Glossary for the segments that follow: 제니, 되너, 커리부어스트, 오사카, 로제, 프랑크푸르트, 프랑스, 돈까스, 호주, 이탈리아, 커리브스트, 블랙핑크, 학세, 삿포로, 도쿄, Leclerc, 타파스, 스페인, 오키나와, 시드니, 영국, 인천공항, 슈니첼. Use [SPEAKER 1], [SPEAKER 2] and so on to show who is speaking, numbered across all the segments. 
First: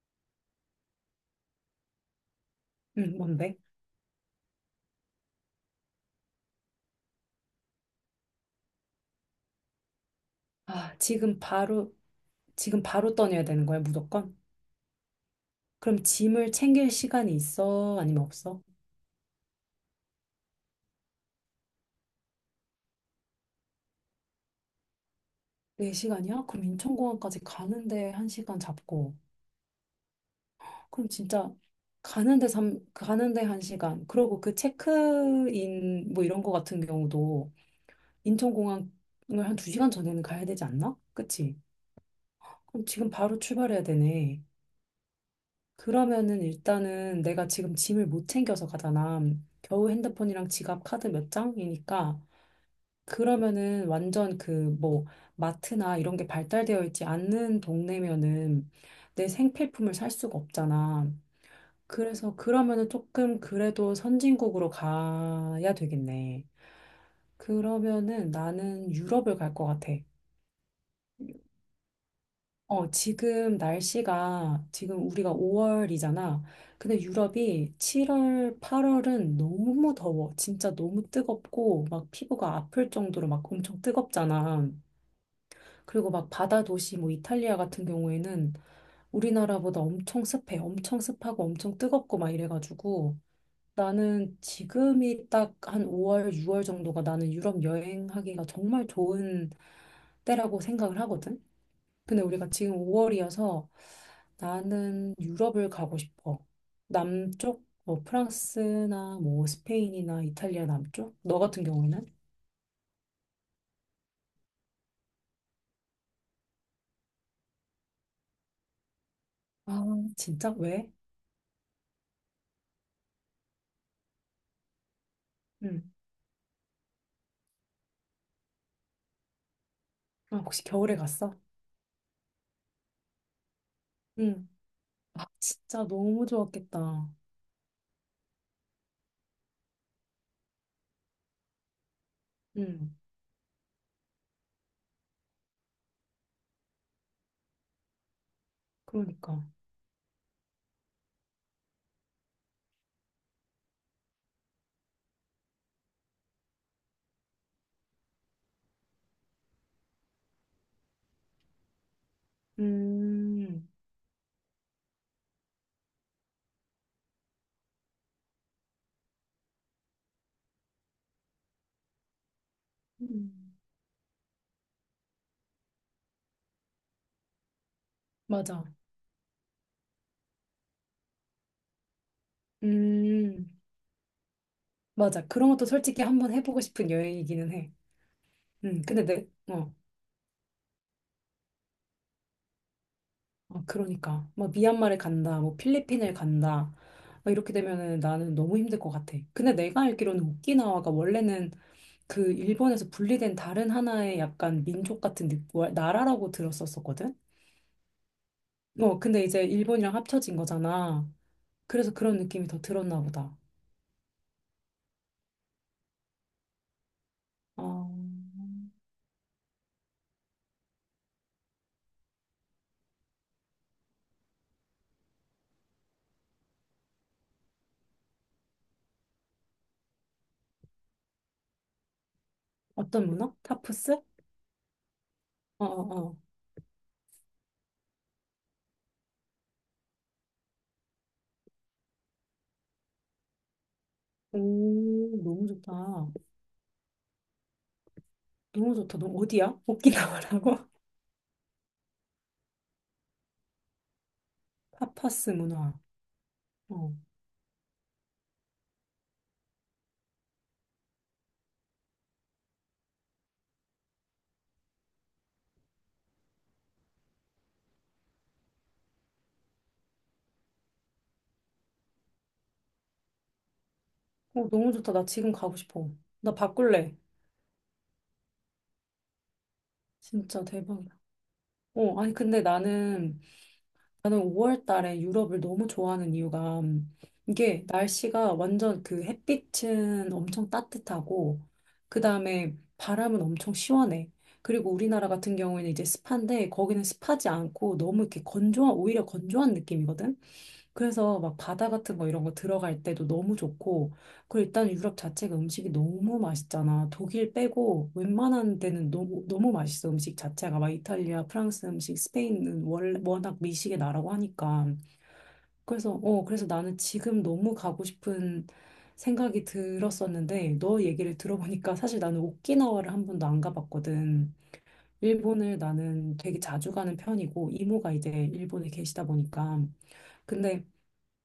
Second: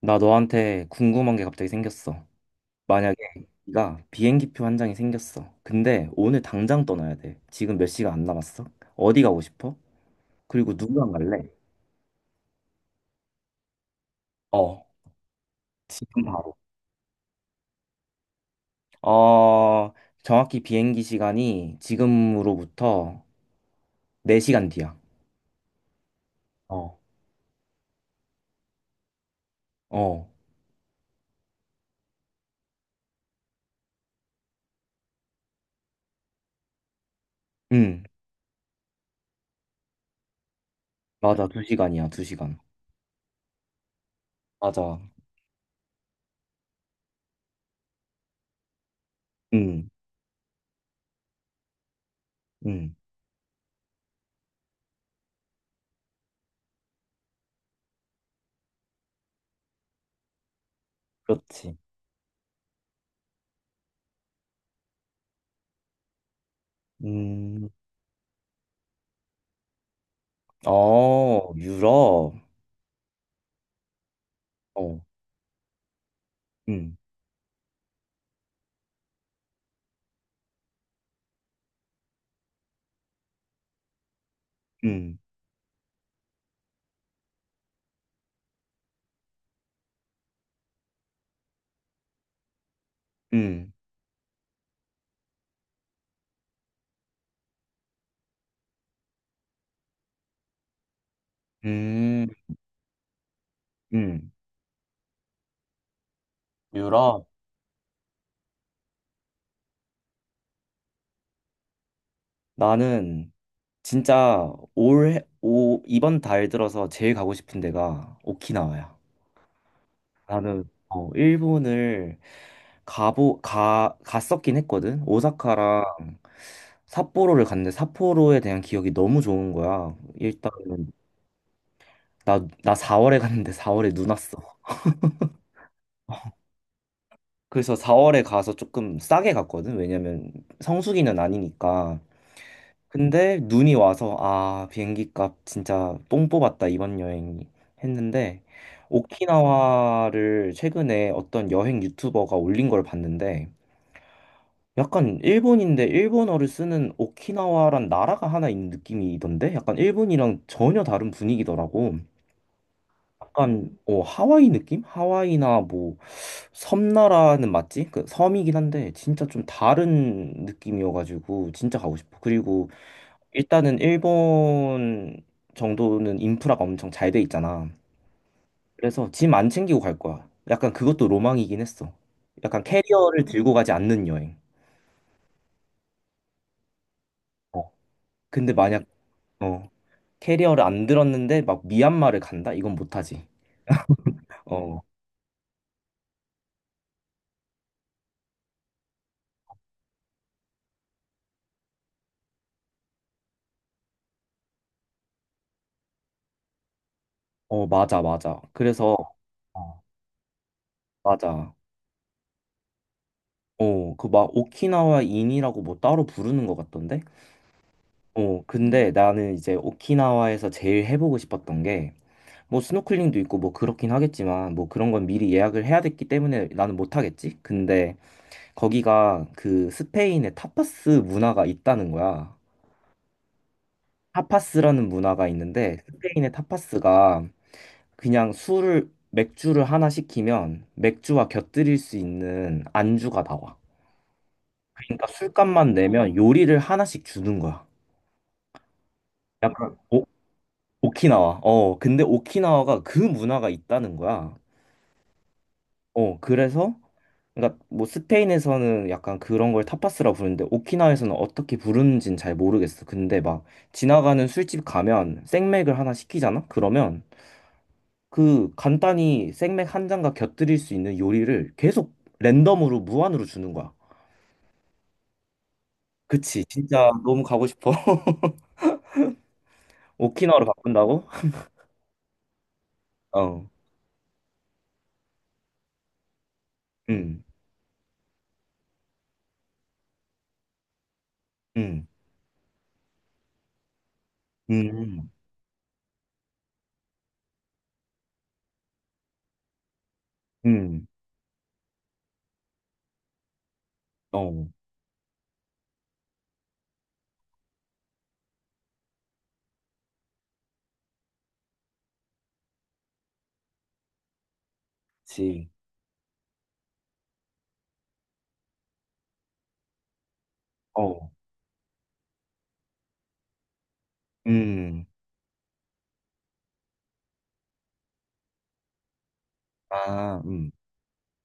[SPEAKER 1] 나 너한테 궁금한 게 갑자기 생겼어. 만약에
[SPEAKER 2] 응, 뭔데?
[SPEAKER 1] 네가 비행기표 한 장이 생겼어. 근데 오늘 당장 떠나야 돼. 지금 몇 시간 안 남았어? 어디 가고 싶어? 그리고
[SPEAKER 2] 아,
[SPEAKER 1] 누구랑 갈래?
[SPEAKER 2] 지금 바로 떠내야 되는 거야, 무조건?
[SPEAKER 1] 어,
[SPEAKER 2] 그럼
[SPEAKER 1] 지금
[SPEAKER 2] 짐을
[SPEAKER 1] 바로.
[SPEAKER 2] 챙길 시간이 있어? 아니면 없어?
[SPEAKER 1] 어, 정확히 비행기 시간이 지금으로부터 4시간 뒤야.
[SPEAKER 2] 네시간이야. 그럼
[SPEAKER 1] 어.
[SPEAKER 2] 인천공항까지 가는데 한시간 잡고.
[SPEAKER 1] 어,
[SPEAKER 2] 그럼 진짜 가는데 한시간, 그리고 그 체크인 뭐 이런 거 같은 경우도
[SPEAKER 1] 응,
[SPEAKER 2] 인천공항을 한 두시간 전에는 가야 되지 않나?
[SPEAKER 1] 맞아.
[SPEAKER 2] 그치?
[SPEAKER 1] 2시간이야, 2시간.
[SPEAKER 2] 그럼 지금 바로 출발해야 되네.
[SPEAKER 1] 맞아.
[SPEAKER 2] 그러면은 일단은 내가 지금 짐을 못 챙겨서 가잖아.
[SPEAKER 1] 응,
[SPEAKER 2] 겨우 핸드폰이랑 지갑, 카드 몇 장이니까.
[SPEAKER 1] 응,
[SPEAKER 2] 그러면은 완전 그 뭐 마트나 이런 게 발달되어 있지 않는 동네면은 내 생필품을 살 수가 없잖아.
[SPEAKER 1] 그렇지.
[SPEAKER 2] 그래서 그러면은 조금 그래도 선진국으로 가야 되겠네.
[SPEAKER 1] 음,
[SPEAKER 2] 그러면은 나는 유럽을 갈 것 같아.
[SPEAKER 1] 어, 유럽.
[SPEAKER 2] 어, 지금 날씨가,
[SPEAKER 1] 어,
[SPEAKER 2] 지금 우리가 5월이잖아.
[SPEAKER 1] 응,
[SPEAKER 2] 근데 유럽이 7월, 8월은 너무 더워. 진짜 너무 뜨겁고, 막 피부가 아플 정도로 막 엄청 뜨겁잖아.
[SPEAKER 1] 응,
[SPEAKER 2] 그리고 막 바다 도시, 뭐 이탈리아 같은 경우에는 우리나라보다 엄청 습해. 엄청 습하고 엄청 뜨겁고 막 이래가지고
[SPEAKER 1] 응.
[SPEAKER 2] 나는 지금이 딱 한 5월, 6월 정도가 나는 유럽 여행하기가 정말 좋은 때라고 생각을 하거든. 근데
[SPEAKER 1] 음,
[SPEAKER 2] 우리가 지금 5월이어서
[SPEAKER 1] 음.
[SPEAKER 2] 나는 유럽을 가고 싶어.
[SPEAKER 1] 유럽.
[SPEAKER 2] 남쪽, 뭐 프랑스나 뭐 스페인이나 이탈리아 남쪽? 너 같은 경우에는?
[SPEAKER 1] 나는 진짜 이번 달 들어서 제일 가고 싶은 데가 오키나와야.
[SPEAKER 2] 아, 진짜?
[SPEAKER 1] 나는
[SPEAKER 2] 왜?
[SPEAKER 1] 일본을 갔었긴 했거든.
[SPEAKER 2] 응.
[SPEAKER 1] 오사카랑 삿포로를 갔는데 삿포로에 대한 기억이 너무 좋은 거야.
[SPEAKER 2] 아, 혹시
[SPEAKER 1] 일단은
[SPEAKER 2] 겨울에 갔어?
[SPEAKER 1] 나 4월에 갔는데 4월에 눈 왔어.
[SPEAKER 2] 응. 아, 진짜 너무 좋았겠다.
[SPEAKER 1] 그래서 4월에 가서 조금 싸게 갔거든. 왜냐면 성수기는 아니니까.
[SPEAKER 2] 응.
[SPEAKER 1] 근데 눈이 와서 아, 비행기 값 진짜 뽕 뽑았다 이번 여행이 했는데,
[SPEAKER 2] 그러니까.
[SPEAKER 1] 오키나와를 최근에 어떤 여행 유튜버가 올린 걸 봤는데 약간 일본인데 일본어를 쓰는 오키나와란 나라가 하나 있는 느낌이던데, 약간 일본이랑 전혀 다른 분위기더라고.
[SPEAKER 2] 음,
[SPEAKER 1] 약간 어, 하와이 느낌? 하와이나 뭐 섬나라는 맞지? 그 섬이긴 한데 진짜 좀 다른 느낌이어가지고 진짜 가고 싶어. 그리고
[SPEAKER 2] 음.
[SPEAKER 1] 일단은 일본 정도는 인프라가 엄청 잘 돼 있잖아.
[SPEAKER 2] 맞아.
[SPEAKER 1] 그래서 짐 안 챙기고 갈 거야. 약간 그것도 로망이긴 했어. 약간 캐리어를
[SPEAKER 2] 음,
[SPEAKER 1] 들고 가지 않는 여행.
[SPEAKER 2] 맞아. 그런 것도 솔직히 한번 해보고 싶은 여행이기는
[SPEAKER 1] 어.
[SPEAKER 2] 해.
[SPEAKER 1] 근데
[SPEAKER 2] 응.
[SPEAKER 1] 만약
[SPEAKER 2] 근데 내,
[SPEAKER 1] 어,
[SPEAKER 2] 어.
[SPEAKER 1] 캐리어를 안 들었는데 막 미얀마를 간다? 이건 못하지.
[SPEAKER 2] 아, 그러니까. 막
[SPEAKER 1] 어,
[SPEAKER 2] 미얀마를 간다, 뭐 필리핀을 간다. 막 이렇게 되면은 나는 너무 힘들 것 같아. 근데 내가 알기로는 오키나와가 원래는 그 일본에서 분리된 다른 하나의 약간 민족 같은 뭐, 나라라고 들었었거든?
[SPEAKER 1] 어, 맞아, 맞아. 그래서
[SPEAKER 2] 어, 근데 이제
[SPEAKER 1] 어,
[SPEAKER 2] 일본이랑 합쳐진 거잖아.
[SPEAKER 1] 맞아.
[SPEAKER 2] 그래서 그런 느낌이 더 들었나 보다.
[SPEAKER 1] 그 막 오키나와 인이라고 뭐 따로 부르는 것 같던데?
[SPEAKER 2] 어,
[SPEAKER 1] 근데 나는 이제 오키나와에서 제일 해보고 싶었던 게 뭐 스노클링도 있고 뭐 그렇긴 하겠지만 뭐 그런 건 미리 예약을 해야 됐기 때문에 나는 못 하겠지. 근데 거기가 그 스페인의 타파스 문화가 있다는 거야.
[SPEAKER 2] 어떤 문화? 타프스?
[SPEAKER 1] 타파스라는 문화가
[SPEAKER 2] 어,
[SPEAKER 1] 있는데
[SPEAKER 2] 어, 어.
[SPEAKER 1] 스페인의 타파스가 그냥 술을 맥주를 하나 시키면 맥주와 곁들일 수 있는 안주가 나와. 그러니까
[SPEAKER 2] 오, 너무
[SPEAKER 1] 술값만
[SPEAKER 2] 좋다.
[SPEAKER 1] 내면 요리를 하나씩 주는 거야.
[SPEAKER 2] 너무 좋다. 너 어디야?
[SPEAKER 1] 약간
[SPEAKER 2] 오키나와라고?
[SPEAKER 1] 오키나와. 근데 오키나와가 그 문화가 있다는 거야.
[SPEAKER 2] 타파스 문화.
[SPEAKER 1] 어, 그래서
[SPEAKER 2] 어.
[SPEAKER 1] 그러니까 뭐 스페인에서는 약간 그런 걸 타파스라 부르는데 오키나와에서는 어떻게 부르는지는 잘 모르겠어. 근데 막 지나가는 술집 가면 생맥을 하나 시키잖아? 그러면 그 간단히 생맥 한 잔과 곁들일 수 있는 요리를 계속 랜덤으로 무한으로 주는 거야.
[SPEAKER 2] 어, 너무 좋다. 나 지금 가고 싶어. 나
[SPEAKER 1] 그치. 진짜
[SPEAKER 2] 바꿀래.
[SPEAKER 1] 너무 가고 싶어. 오키나와로
[SPEAKER 2] 진짜 대박이다.
[SPEAKER 1] 바꾼다고?
[SPEAKER 2] 어, 아니,
[SPEAKER 1] 어.
[SPEAKER 2] 나는 5월 달에 유럽을 너무 좋아하는 이유가,
[SPEAKER 1] 음.
[SPEAKER 2] 이게 날씨가 완전 그 햇빛은 엄청 따뜻하고,
[SPEAKER 1] 음.
[SPEAKER 2] 그 다음에 바람은 엄청 시원해. 그리고 우리나라
[SPEAKER 1] 음.
[SPEAKER 2] 같은 경우에는 이제 습한데, 거기는 습하지 않고 너무 이렇게 건조한, 오히려 건조한 느낌이거든?
[SPEAKER 1] 음.
[SPEAKER 2] 그래서 막 바다 같은 거 이런 거 들어갈 때도 너무 좋고,
[SPEAKER 1] 어.
[SPEAKER 2] 그리고 일단 유럽 자체가 음식이 너무 맛있잖아. 독일 빼고 웬만한 데는 너무, 너무 맛있어. 음식 자체가 막 이탈리아, 프랑스 음식, 스페인은 워낙 미식의 나라고 하니까.
[SPEAKER 1] 그치.
[SPEAKER 2] 그래서 나는 지금 너무 가고 싶은 생각이 들었었는데, 너
[SPEAKER 1] 어.
[SPEAKER 2] 얘기를 들어보니까 사실 나는 오키나와를 한 번도 안 가봤거든.
[SPEAKER 1] 음.
[SPEAKER 2] 일본을 나는 되게 자주 가는 편이고, 이모가 이제 일본에 계시다 보니까.
[SPEAKER 1] 아,
[SPEAKER 2] 근데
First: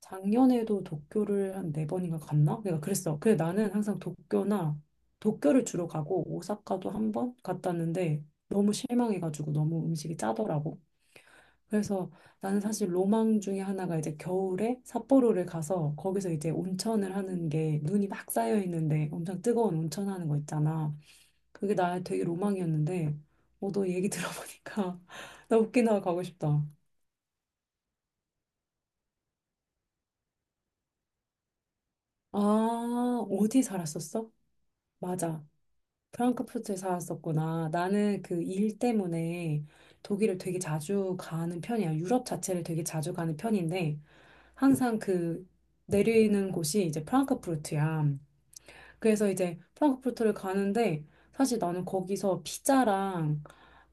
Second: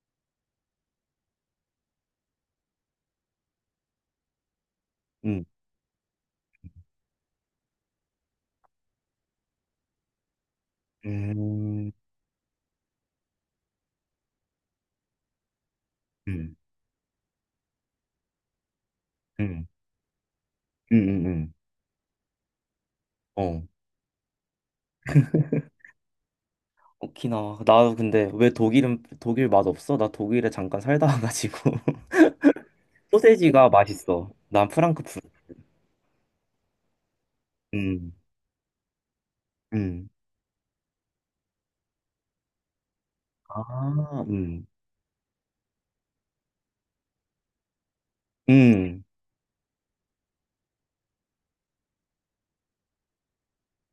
[SPEAKER 2] 작년에도 도쿄를 한 네 번인가 갔나? 내가 그랬어. 그래 나는 항상 도쿄나
[SPEAKER 1] 음.
[SPEAKER 2] 도쿄를 주로 가고 오사카도 한 번 갔다 왔는데 너무 실망해가지고 너무 음식이 짜더라고.
[SPEAKER 1] 음.
[SPEAKER 2] 그래서 나는 사실 로망 중에 하나가 이제 겨울에 삿포로를 가서 거기서 이제
[SPEAKER 1] 음.
[SPEAKER 2] 온천을 하는 게, 눈이 막 쌓여 있는데 엄청
[SPEAKER 1] 응,
[SPEAKER 2] 뜨거운 온천 하는 거 있잖아.
[SPEAKER 1] 응, 응, 응.
[SPEAKER 2] 그게 나의 되게 로망이었는데,
[SPEAKER 1] 어.
[SPEAKER 2] 어, 너 얘기 들어보니까 나 오키나와 가고 싶다.
[SPEAKER 1] 오키나와. 나 근데 왜 독일은 독일 맛 없어? 나 독일에 잠깐 살다 와가지고
[SPEAKER 2] 아, 어디
[SPEAKER 1] 소세지가 맛있어.
[SPEAKER 2] 살았었어?
[SPEAKER 1] 난 프랑크푸르트.
[SPEAKER 2] 맞아. 프랑크푸르트에 살았었구나.
[SPEAKER 1] 음,
[SPEAKER 2] 나는 그 일 때문에
[SPEAKER 1] 음,
[SPEAKER 2] 독일을 되게 자주 가는 편이야. 유럽 자체를 되게 자주 가는 편인데
[SPEAKER 1] 아,
[SPEAKER 2] 항상 그 내리는 곳이 이제 프랑크푸르트야.
[SPEAKER 1] 음,
[SPEAKER 2] 그래서 이제 프랑크푸르트를 가는데 사실 나는 거기서 피자랑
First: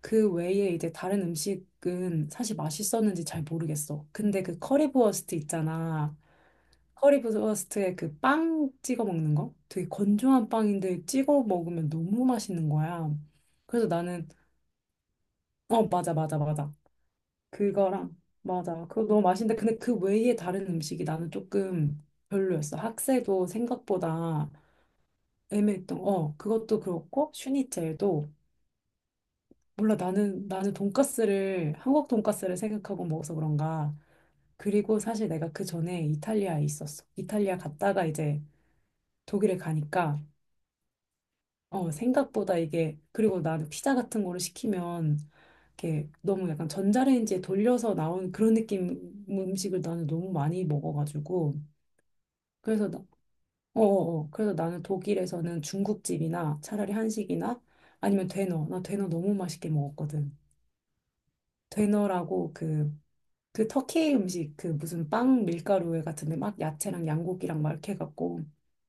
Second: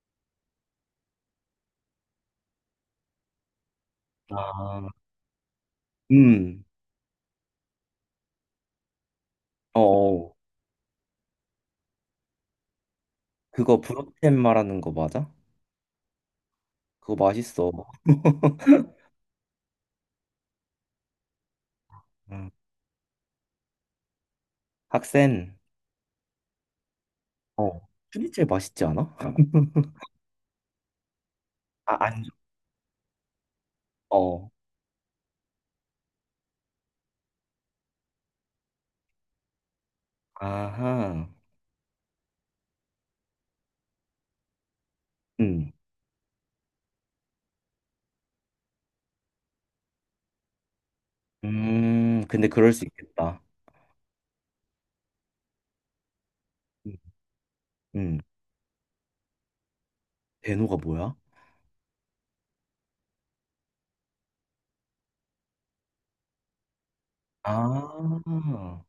[SPEAKER 2] 그 외에 이제 다른 음식은 사실 맛있었는지 잘 모르겠어. 근데 그
[SPEAKER 1] 아,
[SPEAKER 2] 커리부어스트 있잖아.
[SPEAKER 1] 음.
[SPEAKER 2] 커리브스트에 그 빵 찍어 먹는 거?
[SPEAKER 1] 어,
[SPEAKER 2] 되게
[SPEAKER 1] 어.
[SPEAKER 2] 건조한 빵인데 찍어 먹으면 너무 맛있는 거야.
[SPEAKER 1] 그거
[SPEAKER 2] 그래서 나는,
[SPEAKER 1] 브로텐 말하는 거 맞아?
[SPEAKER 2] 어, 맞아 맞아 맞아,
[SPEAKER 1] 그거 맛있어.
[SPEAKER 2] 그거랑. 맞아, 그거 너무 맛있는데, 근데 그 외에 다른 음식이 나는 조금
[SPEAKER 1] 음.
[SPEAKER 2] 별로였어. 학세도 생각보다
[SPEAKER 1] 학생,
[SPEAKER 2] 애매했던, 어, 그것도 그렇고 슈니첼도,
[SPEAKER 1] 슈니첼 맛있지 않아?
[SPEAKER 2] 몰라. 나는 돈까스를,
[SPEAKER 1] 아,
[SPEAKER 2] 한국
[SPEAKER 1] 안
[SPEAKER 2] 돈까스를 생각하고 먹어서 그런가.
[SPEAKER 1] 어.
[SPEAKER 2] 그리고 사실 내가 그 전에 이탈리아에 있었어. 이탈리아 갔다가 이제 독일에 가니까
[SPEAKER 1] 아하.
[SPEAKER 2] 어, 생각보다 이게, 그리고 나는 피자 같은 거를 시키면,
[SPEAKER 1] 음,
[SPEAKER 2] 이렇게 너무 약간 전자레인지에 돌려서 나온 그런 느낌 음식을 나는 너무 많이 먹어가지고.
[SPEAKER 1] 근데 그럴 수
[SPEAKER 2] 그래서, 나,
[SPEAKER 1] 있겠다.
[SPEAKER 2] 어, 어, 어. 그래서 나는 독일에서는 중국집이나
[SPEAKER 1] 음.
[SPEAKER 2] 차라리 한식이나
[SPEAKER 1] 음.
[SPEAKER 2] 아니면 되너. 나 되너 너무 맛있게 먹었거든.
[SPEAKER 1] 대노가 뭐야?
[SPEAKER 2] 되너라고 그, 그 터키 음식, 그 무슨 빵 밀가루에 같은데 막 야채랑 양고기랑 막 이렇게 해갖고,
[SPEAKER 1] 아,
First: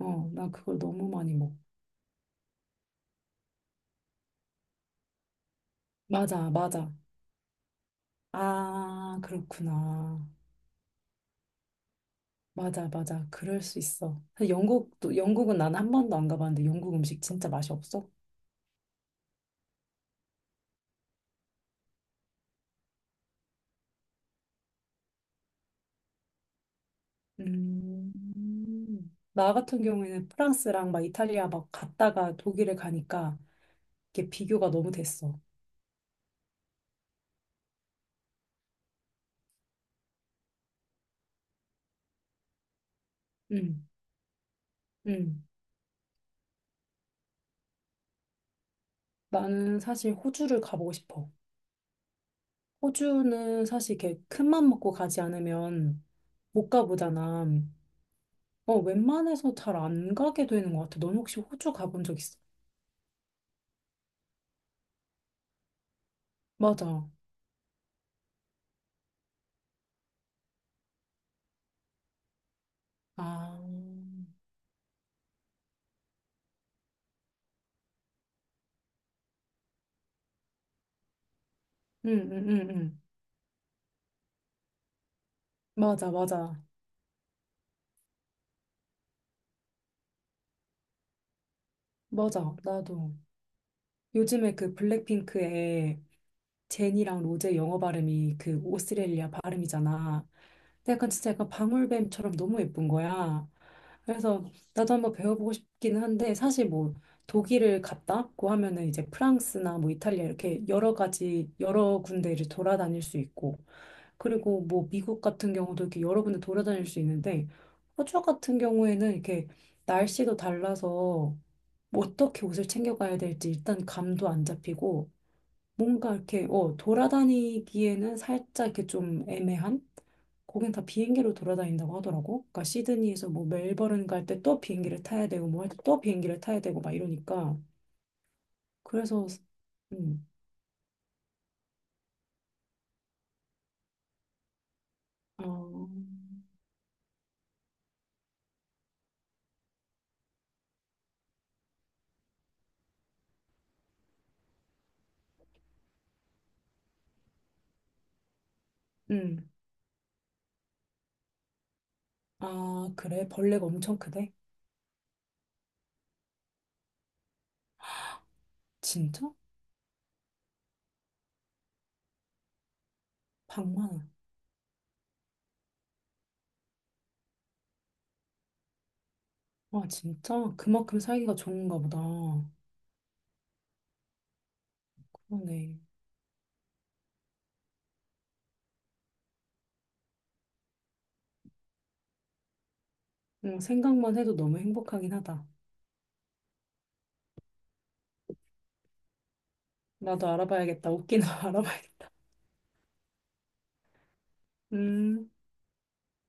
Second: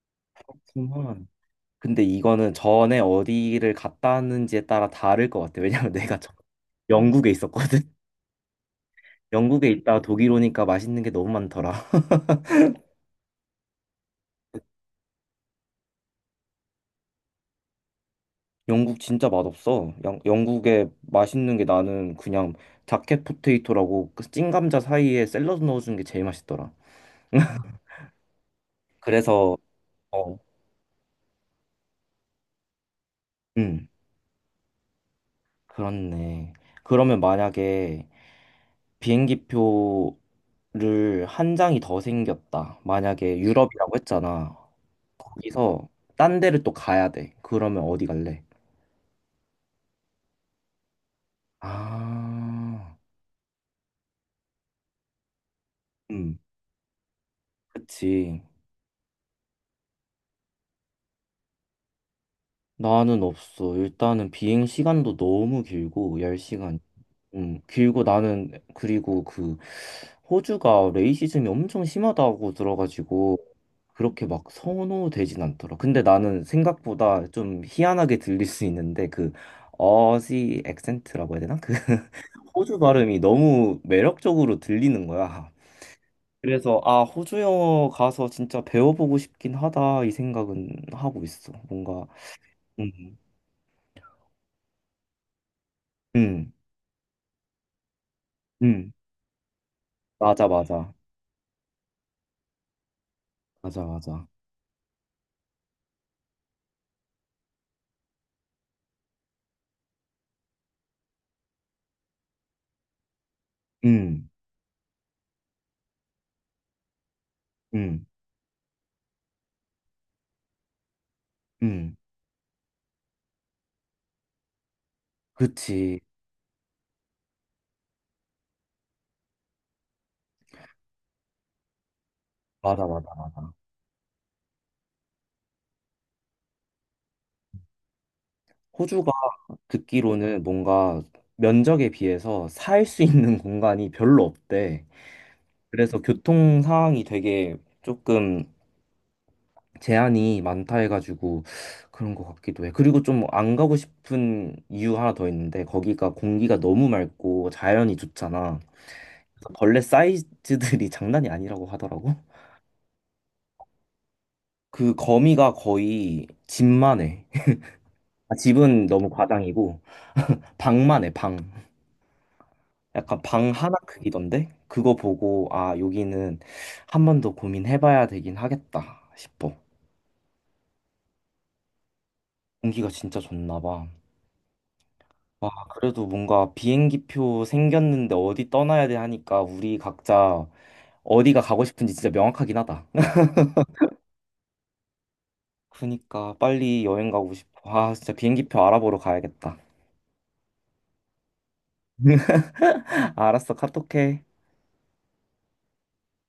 [SPEAKER 2] 어, 나 그걸 너무
[SPEAKER 1] 그렇구만.
[SPEAKER 2] 많이 먹어.
[SPEAKER 1] 근데 이거는 전에 어디를 갔다 왔는지에 따라 다를 것 같아. 왜냐면 내가 저
[SPEAKER 2] 맞아, 맞아.
[SPEAKER 1] 영국에 있었거든.
[SPEAKER 2] 아,
[SPEAKER 1] 영국에 있다
[SPEAKER 2] 그렇구나.
[SPEAKER 1] 독일 오니까 맛있는 게 너무 많더라.
[SPEAKER 2] 맞아, 맞아. 그럴 수 있어. 사실 영국도, 영국은 나는 한 번도 안 가봤는데 영국 음식 진짜 맛이 없어.
[SPEAKER 1] 영국 진짜 맛없어. 영국에 맛있는 게 나는 그냥 자켓 포테이토라고 그 찐감자 사이에 샐러드 넣어주는 게 제일 맛있더라.
[SPEAKER 2] 음. 나
[SPEAKER 1] 그래서
[SPEAKER 2] 같은 경우에는
[SPEAKER 1] 어,
[SPEAKER 2] 프랑스랑 막 이탈리아 막 갔다가 독일에 가니까
[SPEAKER 1] 음,
[SPEAKER 2] 이게 비교가 너무 됐어.
[SPEAKER 1] 그렇네. 그러면 만약에 비행기표 를 한 장이 더 생겼다. 만약에
[SPEAKER 2] 음,
[SPEAKER 1] 유럽이라고 했잖아.
[SPEAKER 2] 음.
[SPEAKER 1] 거기서 딴 데를 또 가야 돼. 그러면 어디 갈래?
[SPEAKER 2] 나는 사실 호주를 가보고 싶어.
[SPEAKER 1] 아,
[SPEAKER 2] 호주는 사실 이렇게 큰맘 먹고 가지 않으면
[SPEAKER 1] 음,
[SPEAKER 2] 못 가보잖아.
[SPEAKER 1] 그치.
[SPEAKER 2] 어, 웬만해서 잘 안 가게 되는 것 같아. 넌 혹시 호주 가본 적 있어?
[SPEAKER 1] 나는 없어. 일단은 비행 시간도 너무 길고, 10시간
[SPEAKER 2] 맞아.
[SPEAKER 1] 길고 나는, 그리고 그, 호주가 레이시즘이 엄청 심하다고 들어가지고,
[SPEAKER 2] 아.
[SPEAKER 1] 그렇게 막 선호되진 않더라. 근데 나는 생각보다 좀 희한하게 들릴 수 있는데, 그, 어지 액센트라고 해야 되나? 그
[SPEAKER 2] 응, 응,
[SPEAKER 1] 호주
[SPEAKER 2] 응,
[SPEAKER 1] 발음이 너무 매력적으로 들리는 거야.
[SPEAKER 2] 맞아, 맞아,
[SPEAKER 1] 그래서 아, 호주 영어 가서 진짜 배워보고 싶긴 하다 이 생각은 하고 있어. 뭔가
[SPEAKER 2] 맞아. 나도
[SPEAKER 1] 음,
[SPEAKER 2] 요즘에 그 블랙핑크의
[SPEAKER 1] 음,
[SPEAKER 2] 제니랑 로제 영어 발음이 그
[SPEAKER 1] 음,
[SPEAKER 2] 오스트레일리아 발음이잖아.
[SPEAKER 1] 맞아,
[SPEAKER 2] 근데
[SPEAKER 1] 맞아,
[SPEAKER 2] 약간 진짜 약간 방울뱀처럼 너무 예쁜 거야.
[SPEAKER 1] 맞아, 맞아,
[SPEAKER 2] 그래서 나도 한번 배워보고 싶긴 한데, 사실 뭐 독일을 갔다 왔고 하면은 이제 프랑스나 뭐 이탈리아 이렇게 여러 가지 여러 군데를 돌아다닐 수 있고,
[SPEAKER 1] 음,
[SPEAKER 2] 그리고 뭐 미국 같은 경우도 이렇게 여러 군데 돌아다닐 수 있는데,
[SPEAKER 1] 음,
[SPEAKER 2] 호주 같은 경우에는 이렇게 날씨도 달라서
[SPEAKER 1] 음,
[SPEAKER 2] 뭐 어떻게 옷을 챙겨가야 될지 일단 감도 안 잡히고,
[SPEAKER 1] 그치,
[SPEAKER 2] 뭔가 이렇게 어 돌아다니기에는 살짝 이렇게 좀 애매한. 거긴 다 비행기로 돌아다닌다고 하더라고. 그러니까
[SPEAKER 1] 맞아, 맞아,
[SPEAKER 2] 시드니에서 뭐
[SPEAKER 1] 맞아.
[SPEAKER 2] 멜버른 갈 때 또 비행기를 타야 되고 뭐 할 때 또 비행기를 타야 되고 막 이러니까
[SPEAKER 1] 호주가
[SPEAKER 2] 그래서. 음.
[SPEAKER 1] 듣기로는 뭔가 면적에 비해서 살 수 있는 공간이 별로 없대.
[SPEAKER 2] 어.
[SPEAKER 1] 그래서 교통 상황이 되게 조금 제한이 많다 해가지고 그런 것 같기도 해. 그리고 좀 안 가고 싶은 이유 하나 더 있는데 거기가 공기가 너무 맑고 자연이 좋잖아.
[SPEAKER 2] 음.
[SPEAKER 1] 그래서 벌레 사이즈들이 장난이 아니라고 하더라고.
[SPEAKER 2] 아, 그래? 벌레가 엄청 크대?
[SPEAKER 1] 그 거미가 거의 집만 해. 아, 집은 너무
[SPEAKER 2] 진짜?
[SPEAKER 1] 과장이고 방만 해, 방. 약간 방 하나
[SPEAKER 2] 방만.
[SPEAKER 1] 크기던데? 그거 보고 아, 여기는 한 번 더 고민해봐야 되긴 하겠다 싶어.
[SPEAKER 2] 와, 진짜? 그만큼 살기가 좋은가 보다.
[SPEAKER 1] 공기가 진짜 좋나 봐. 와,
[SPEAKER 2] 그러네.
[SPEAKER 1] 그래도 뭔가 비행기표 생겼는데 어디 떠나야 돼 하니까 우리 각자 어디가 가고 싶은지 진짜 명확하긴 하다.
[SPEAKER 2] 응, 생각만 해도 너무 행복하긴 하다.
[SPEAKER 1] 그니까 빨리 여행 가고 싶어. 아, 진짜 비행기표 알아보러 가야겠다.
[SPEAKER 2] 나도 알아봐야겠다. 웃기나 알아봐야겠다.
[SPEAKER 1] 알았어, 카톡해.
[SPEAKER 2] 음.